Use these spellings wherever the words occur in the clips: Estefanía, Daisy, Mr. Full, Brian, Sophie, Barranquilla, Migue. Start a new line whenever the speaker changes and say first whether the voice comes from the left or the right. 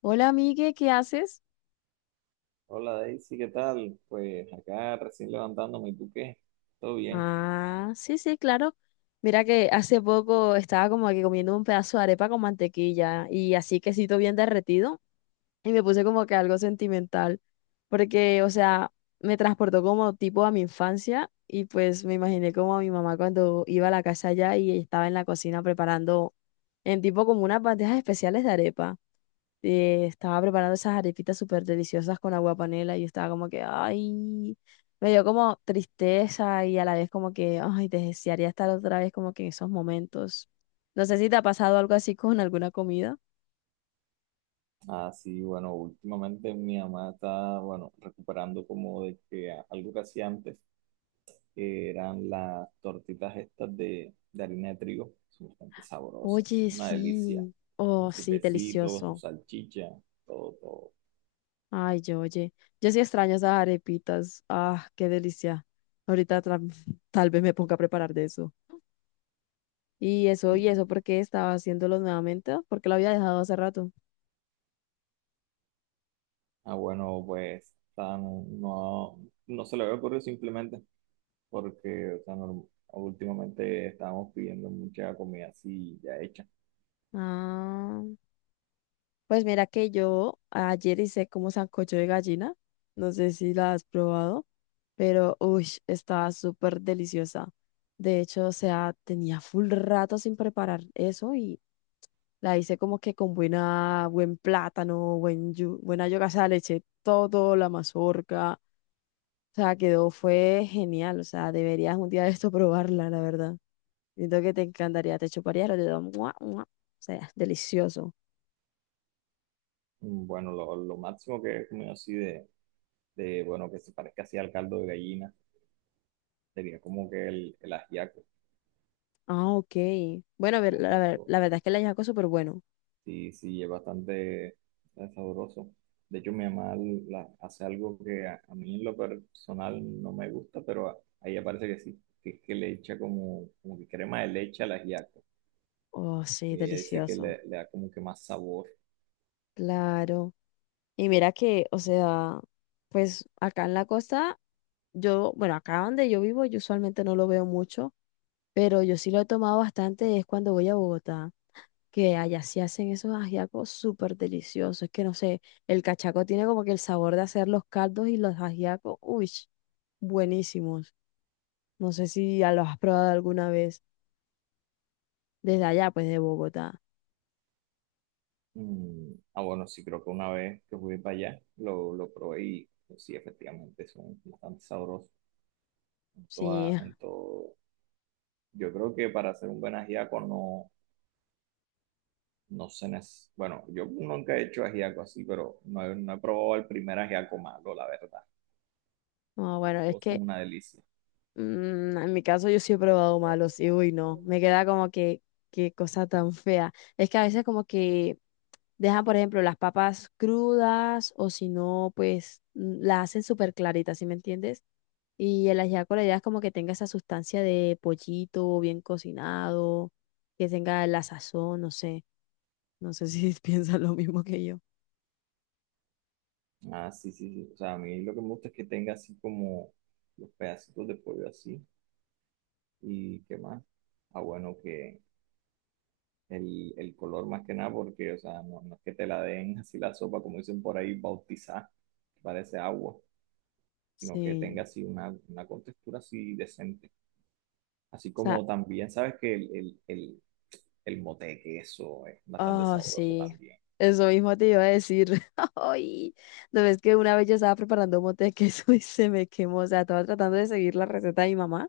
left: Hola, Migue, ¿qué haces?
right: Hola Daisy, ¿qué tal? Pues acá recién levantándome, ¿y tú qué? ¿Todo bien?
left: Ah, sí, sí, claro. Mira que hace poco estaba como que comiendo un pedazo de arepa con mantequilla y así quesito bien derretido y me puse como que algo sentimental porque, o sea, me transportó como tipo a mi infancia y pues me imaginé como a mi mamá cuando iba a la casa allá y estaba en la cocina preparando en tipo como unas bandejas especiales de arepa. Estaba preparando esas arepitas súper deliciosas con agua panela y estaba como que, ay, me dio como tristeza y a la vez como que, ay, desearía estar otra vez como que en esos momentos. No sé si te ha pasado algo así con alguna comida.
right: Ah, sí, bueno, últimamente mi mamá está, bueno, recuperando como de que algo que hacía antes, que eran las tortitas estas de harina de trigo, son bastante sabrosas,
left: Oye,
right: una delicia,
left: sí,
right: con
left: oh,
right: su
left: sí,
right: quesito, con su
left: delicioso.
right: salchicha, todo, todo.
left: Ay, yo, oye, yo sí extraño esas arepitas. Ah, qué delicia. Ahorita tal vez me ponga a preparar de eso. Y eso,
right: Y,
left: y eso, ¿por qué estaba haciéndolo nuevamente? Porque lo había dejado hace rato.
right: ah, bueno, pues no, no se le había ocurrido simplemente. Porque o sea, últimamente estábamos pidiendo mucha comida así ya hecha.
left: Ah. Pues mira que yo ayer hice como sancocho de gallina, no sé si la has probado, pero uy, estaba súper deliciosa. De hecho, o sea, tenía full rato sin preparar eso y la hice como que con buena, buen plátano, buena yuca, o sea, le eché todo, la mazorca, o sea, quedó, fue genial, o sea, deberías un día de esto probarla, la verdad. Siento que te encantaría, te chuparía, lo dedos, ¡mua, mua! O sea, delicioso.
right: Mm, bueno, lo máximo que he comido así bueno, que se parezca así al caldo de gallina, sería como que el ajiaco.
left: Ah, ok. Bueno, a
right: El
left: ver,
right: ajiaco
left: la verdad es que el ajiaco es súper bueno.
right: sí, sí, es bastante sabroso. De hecho, mi mamá hace algo que a mí en lo personal no me gusta, pero a ella parece que sí, que es que le echa como, como que crema de leche al ajiaco.
left: Oh, sí,
right: Y ella dice que
left: delicioso.
right: le da como que más sabor.
left: Claro. Y mira que, o sea, pues acá en la costa, yo, bueno, acá donde yo vivo, yo usualmente no lo veo mucho, pero yo sí lo he tomado bastante, es cuando voy a Bogotá, que allá sí hacen esos ajiacos súper deliciosos. Es que no sé, el cachaco tiene como que el sabor de hacer los caldos y los ajiacos, uy, buenísimos. No sé si ya los has probado alguna vez desde allá, pues de Bogotá.
right: Mm, ah, bueno, sí, creo que una vez que fui para allá lo probé y pues, sí, efectivamente son bastante sabrosos
left: Sí,
right: en todo. Yo creo que para hacer un buen ajiaco no, no se necesita. Bueno, yo nunca he hecho ajiaco así, pero no he probado el primer ajiaco malo, la verdad.
left: no, bueno, es
right: Todos
left: que
right: son una delicia.
left: en mi caso yo sí he probado malos y uy, no, me queda como que, qué cosa tan fea. Es que a veces como que dejan, por ejemplo, las papas crudas o si no, pues las hacen súper claritas, ¿sí me entiendes? Y el ajiaco la idea es como que tenga esa sustancia de pollito bien cocinado, que tenga la sazón, no sé, no sé si piensan lo mismo que yo.
right: Ah, sí, sí, sí. O sea, a mí lo que me gusta es que tenga así como los pedacitos de pollo así. ¿Y qué más? Ah, bueno, que el color más que nada, porque, o sea, no, no es que te la den así la sopa, como dicen por ahí, bautizada, que parece agua, sino que tenga
left: Sí.
right: así una contextura así decente. Así
left: O sea.
right: como también, sabes que el mote de queso es bastante
left: Oh,
right: sabroso
left: sí.
right: también.
left: Eso mismo te iba a decir. Ay, no ves que una vez yo estaba preparando un mote de queso y se me quemó. O sea, estaba tratando de seguir la receta de mi mamá.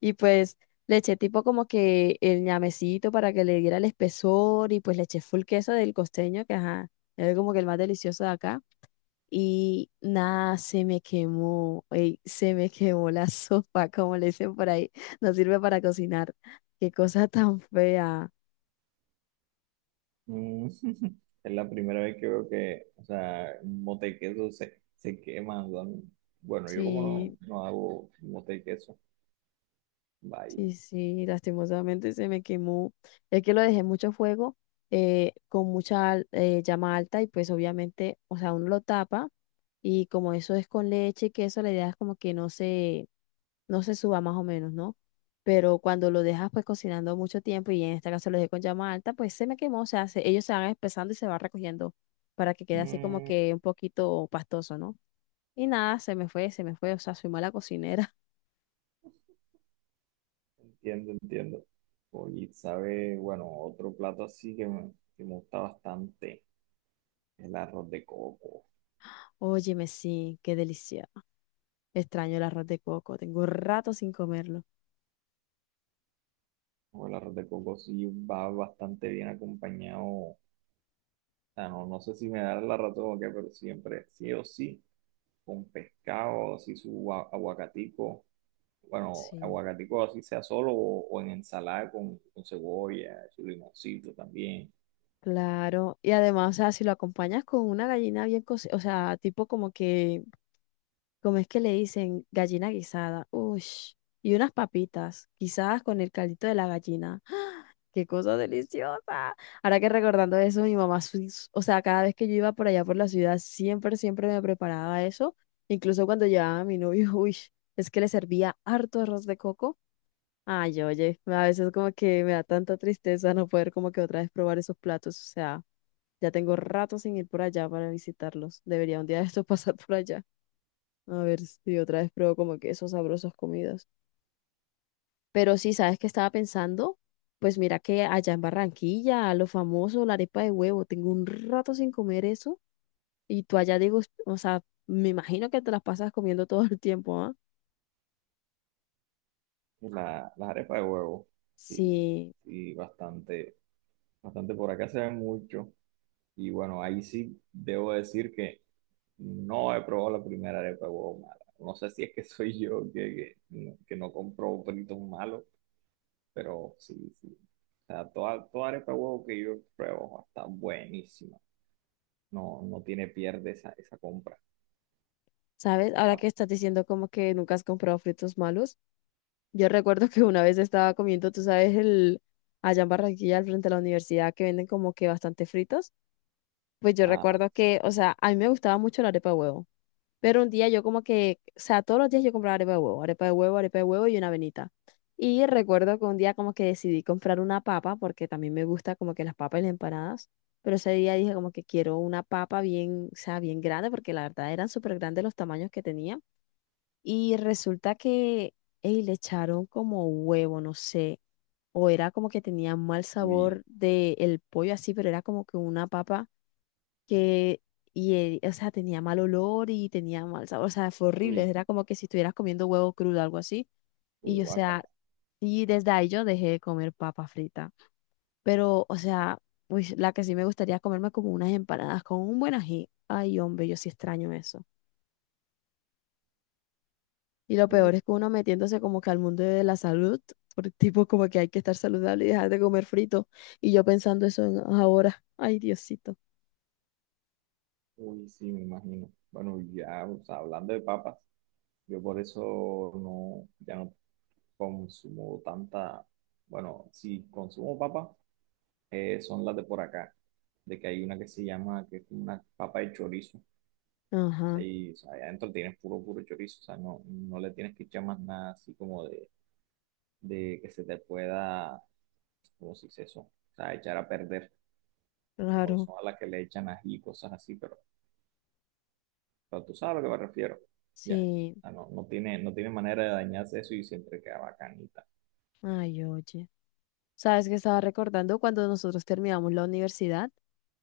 left: Y pues le eché tipo como que el ñamecito para que le diera el espesor. Y pues le eché full queso del costeño, que ajá, es como que el más delicioso de acá. Y nada, se me quemó. Ey, se me quemó la sopa, como le dicen por ahí. No sirve para cocinar. Qué cosa tan fea.
right: Mm. Es la primera vez que veo que, o sea, un mote de queso se quema. O sea, bueno, yo como no,
left: Sí.
right: no hago mote de queso,
left: Sí, sí, lastimosamente se me quemó. Es que lo dejé en mucho fuego, con llama alta y pues obviamente, o sea, uno lo tapa y como eso es con leche y queso, la idea es como que no se, no se suba más o menos, ¿no? Pero cuando lo dejas pues cocinando mucho tiempo y en este caso lo dejé con llama alta, pues se me quemó, o sea, ellos se van espesando y se va recogiendo para que quede así como
right: bye.
left: que un poquito pastoso, ¿no? Y nada, se me fue, o sea, soy mala cocinera.
right: Entiendo, entiendo. Oye, sabe, bueno, otro plato así que me gusta bastante, el arroz de coco.
left: Óyeme, sí, qué delicia. Extraño el arroz de coco, tengo rato sin comerlo.
right: O el arroz de coco sí va bastante bien acompañado. O sea, no, no sé si me da la razón o qué, pero siempre, sí o sí, con pescado, así su aguacatico. Bueno,
left: Sí.
right: aguacatico así sea solo o en ensalada con cebolla, su limoncito también.
left: Claro, y además, o sea, si lo acompañas con una gallina bien cocida, o sea, tipo como que, como es que le dicen, gallina guisada, uy, y unas papitas guisadas con el caldito de la gallina. ¡Ah! ¡Qué cosa deliciosa! Ahora que recordando eso, mi mamá, sí- o sea, cada vez que yo iba por allá por la ciudad, siempre, siempre me preparaba eso. Incluso cuando llevaba a mi novio, uy, es que le servía harto arroz de coco. Ay, oye, a veces como que me da tanta tristeza no poder como que otra vez probar esos platos. O sea, ya tengo rato sin ir por allá para visitarlos. Debería un día de esto pasar por allá. A ver si otra vez pruebo como que esos sabrosos comidas. Pero sí, ¿sabes qué estaba pensando? Pues mira que allá en Barranquilla, lo famoso, la arepa de huevo, tengo un rato sin comer eso. Y tú allá digo, o sea, me imagino que te las pasas comiendo todo el tiempo, ¿ah?
right: Las arepas de huevo, sí,
left: Sí.
right: sí, bastante, bastante por acá se ven mucho. Y bueno, ahí sí debo decir que no he probado la primera arepa de huevo mala. No sé si es que soy yo no que no compro fritos malos, pero sí, sí. O sea, toda, toda arepa de huevo que yo pruebo está buenísima. No, no tiene pierde esa compra.
left: ¿Sabes? Ahora que estás diciendo como que nunca has comprado fritos malos. Yo recuerdo que una vez estaba comiendo, tú sabes, el allá en Barranquilla, al frente de la universidad, que venden como que bastante fritos. Pues yo
right: Ah,
left: recuerdo que,
right: sí.
left: o sea, a mí me gustaba mucho la arepa de huevo. Pero un día yo como que, o sea, todos los días yo compraba arepa de huevo, arepa de huevo, arepa de huevo y una avenita. Y recuerdo que un día como que decidí comprar una papa, porque también me gusta como que las papas y las empanadas. Pero ese día dije como que quiero una papa bien, o sea, bien grande, porque la verdad eran súper grandes los tamaños que tenía. Y resulta que ey, le echaron como huevo, no sé, o era como que tenía mal
right: Uy,
left: sabor del pollo así, pero era como que una papa que, y, o sea, tenía mal olor y tenía mal sabor, o sea, fue horrible,
right: uy,
left: era como que si estuvieras comiendo huevo crudo, algo así.
right: uy,
left: Y, o sea,
right: guácala.
left: y desde ahí yo dejé de comer papa frita, pero, o sea, uy, la que sí me gustaría comerme como unas empanadas con un buen ají. Ay, hombre, yo sí extraño eso. Y lo peor es que uno metiéndose como que al mundo de la salud, por tipo como que hay que estar saludable y dejar de comer frito. Y yo pensando eso ahora. Ay, Diosito.
right: Uy, sí, me imagino. Bueno, ya, o sea, hablando de papas, yo por eso no, ya no consumo tanta, bueno, si consumo papas, son las de por acá, de que hay una que se llama, que es como una papa de chorizo, o sea,
left: Ajá,
right: y, o sea, ahí adentro tienes puro, puro chorizo, o sea, no, no le tienes que echar más nada así como de que se te pueda, como si se eso, o sea, echar a perder, como
left: claro.
right: son a las que le echan ají y cosas así, pero sea, tú sabes a lo que me refiero. Ya.
left: Sí.
right: Ah, no, no tiene, no tiene manera de dañarse eso y siempre queda bacanita.
left: Ay, oye. ¿Sabes que estaba recordando cuando nosotros terminamos la universidad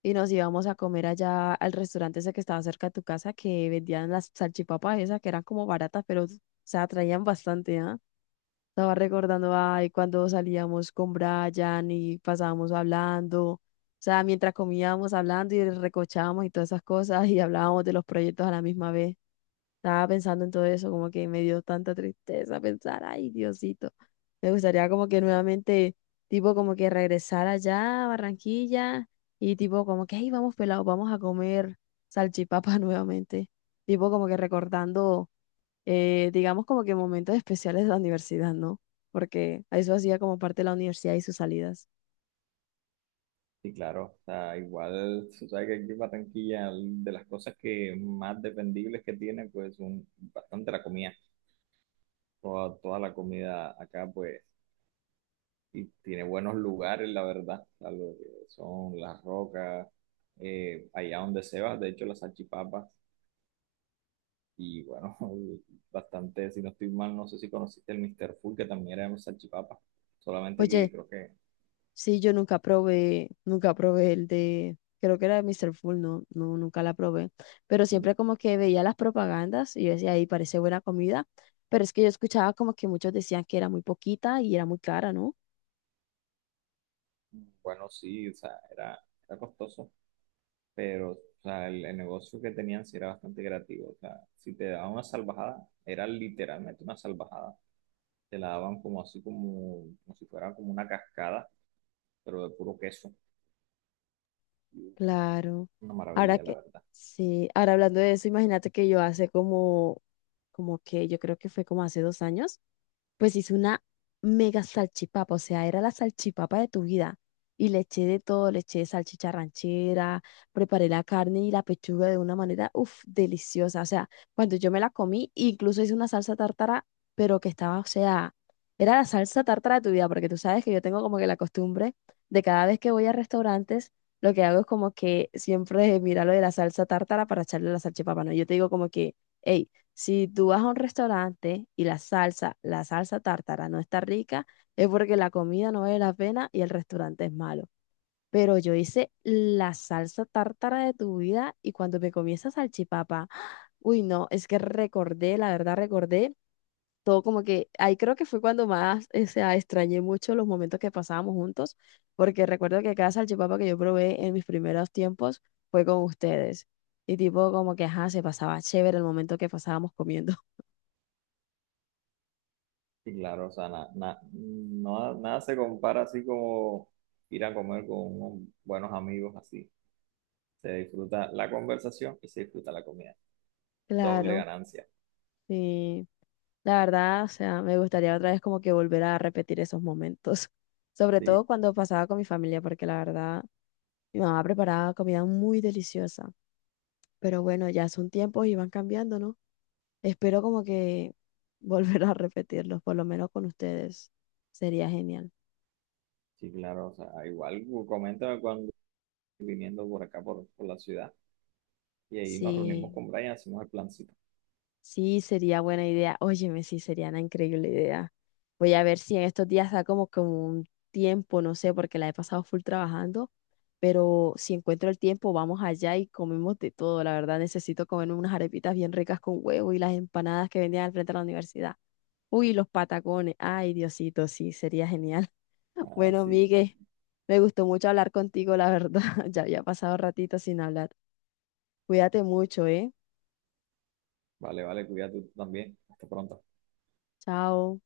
left: y nos íbamos a comer allá al restaurante ese que estaba cerca de tu casa que vendían las salchipapas esas que eran como baratas, pero o sea, traían bastante, ¿ah? Estaba recordando, ay, cuando salíamos con Brian y pasábamos hablando, o sea, mientras comíamos hablando y recochábamos y todas esas cosas y hablábamos de los proyectos a la misma vez. Estaba pensando en todo eso, como que me dio tanta tristeza pensar, ay, Diosito, me gustaría como que nuevamente, tipo, como que regresar allá a Barranquilla y tipo, como que, ay, vamos pelados, vamos a comer salchipapa nuevamente, tipo, como que recordando digamos como que momentos especiales de la universidad, ¿no? Porque eso hacía como parte de la universidad y sus salidas.
right: Y claro, o sea, igual, tú sabes que aquí en Barranquilla, de las cosas que más dependibles que tiene, bastante la comida. Toda, toda la comida acá, pues, y tiene buenos lugares, la verdad. O sea, lo que son las rocas, allá donde se va, de hecho, las salchipapas. Y bueno, bastante, si no estoy mal, no sé si conociste el Mr. Full, que también era un salchipapa. Solamente que
left: Oye, sí, yo nunca probé, nunca probé el de, creo que era de Mr. Full, no, no, nunca la probé, pero
right: mm,
left: siempre como que veía las propagandas y yo decía, ahí parece buena comida, pero es que yo escuchaba como que muchos decían que era muy poquita y era muy cara, ¿no?
right: bueno, sí, o sea, era costoso, pero o sea, el negocio que tenían sí era bastante creativo. O sea, si te daban una salvajada, era literalmente una salvajada. Te la daban como así, como, como si fuera como una cascada, pero de puro queso. Y, uf,
left: Claro.
right: una
left: Ahora
right: maravilla, la
left: que,
right: verdad.
left: sí, ahora hablando de eso, imagínate que yo hace como, como que yo creo que fue como hace 2 años. Pues hice una mega salchipapa, o sea, era la salchipapa de tu vida. Y le eché de todo, le eché salchicha ranchera, preparé la carne y la pechuga de una manera, uff, deliciosa. O sea, cuando yo me la comí, incluso hice una salsa tártara, pero que estaba, o sea, era la salsa tártara de tu vida, porque tú sabes que yo tengo como que la costumbre de cada vez que voy a restaurantes, lo que hago es como que siempre mirar lo de la salsa tártara para echarle a la salchipapa, ¿no? Yo te digo como que, hey, si tú vas a un restaurante y la salsa tártara no está rica, es porque la comida no vale la pena y el restaurante es malo. Pero yo hice la salsa tártara de tu vida y cuando me comí esa salchipapa, uy, no, es que recordé, la verdad recordé todo como que, ahí creo que fue cuando más, o sea, extrañé mucho los momentos que pasábamos juntos, porque recuerdo que cada salchipapa que yo probé en mis primeros tiempos fue con ustedes. Y tipo como que, ajá, se pasaba chévere el momento que pasábamos comiendo.
right: Sí, claro, o sea, nada se compara así como ir a comer con unos buenos amigos así. Se disfruta la conversación y se disfruta la comida. Doble
left: Claro,
right: ganancia.
left: sí. La verdad, o sea, me gustaría otra vez como que volver a repetir esos momentos, sobre todo
right: Sí,
left: cuando pasaba con mi familia, porque la verdad, mi mamá preparaba comida muy deliciosa, pero bueno, ya son tiempos y van cambiando, ¿no? Espero como que volver a repetirlos, por lo menos con ustedes, sería genial.
right: sí, claro, o sea, igual coméntame cuando viniendo por acá, por la ciudad, y ahí nos reunimos
left: Sí.
right: con Brian, hacemos el plancito.
left: Sí, sería buena idea. Óyeme, sí, sería una increíble idea. Voy a ver si en estos días da como, como un tiempo, no sé, porque la he pasado full trabajando, pero si encuentro el tiempo, vamos allá y comemos de todo. La verdad, necesito comerme unas arepitas bien ricas con huevo y las empanadas que vendían al frente de la universidad. Uy, los patacones. Ay, Diosito, sí, sería genial. Bueno,
right: Así,
left: Migue, me gustó mucho hablar contigo, la verdad. Ya había pasado ratito sin hablar. Cuídate mucho, ¿eh?
right: vale, vale, cuídate tú también. Hasta pronto.
left: Chao.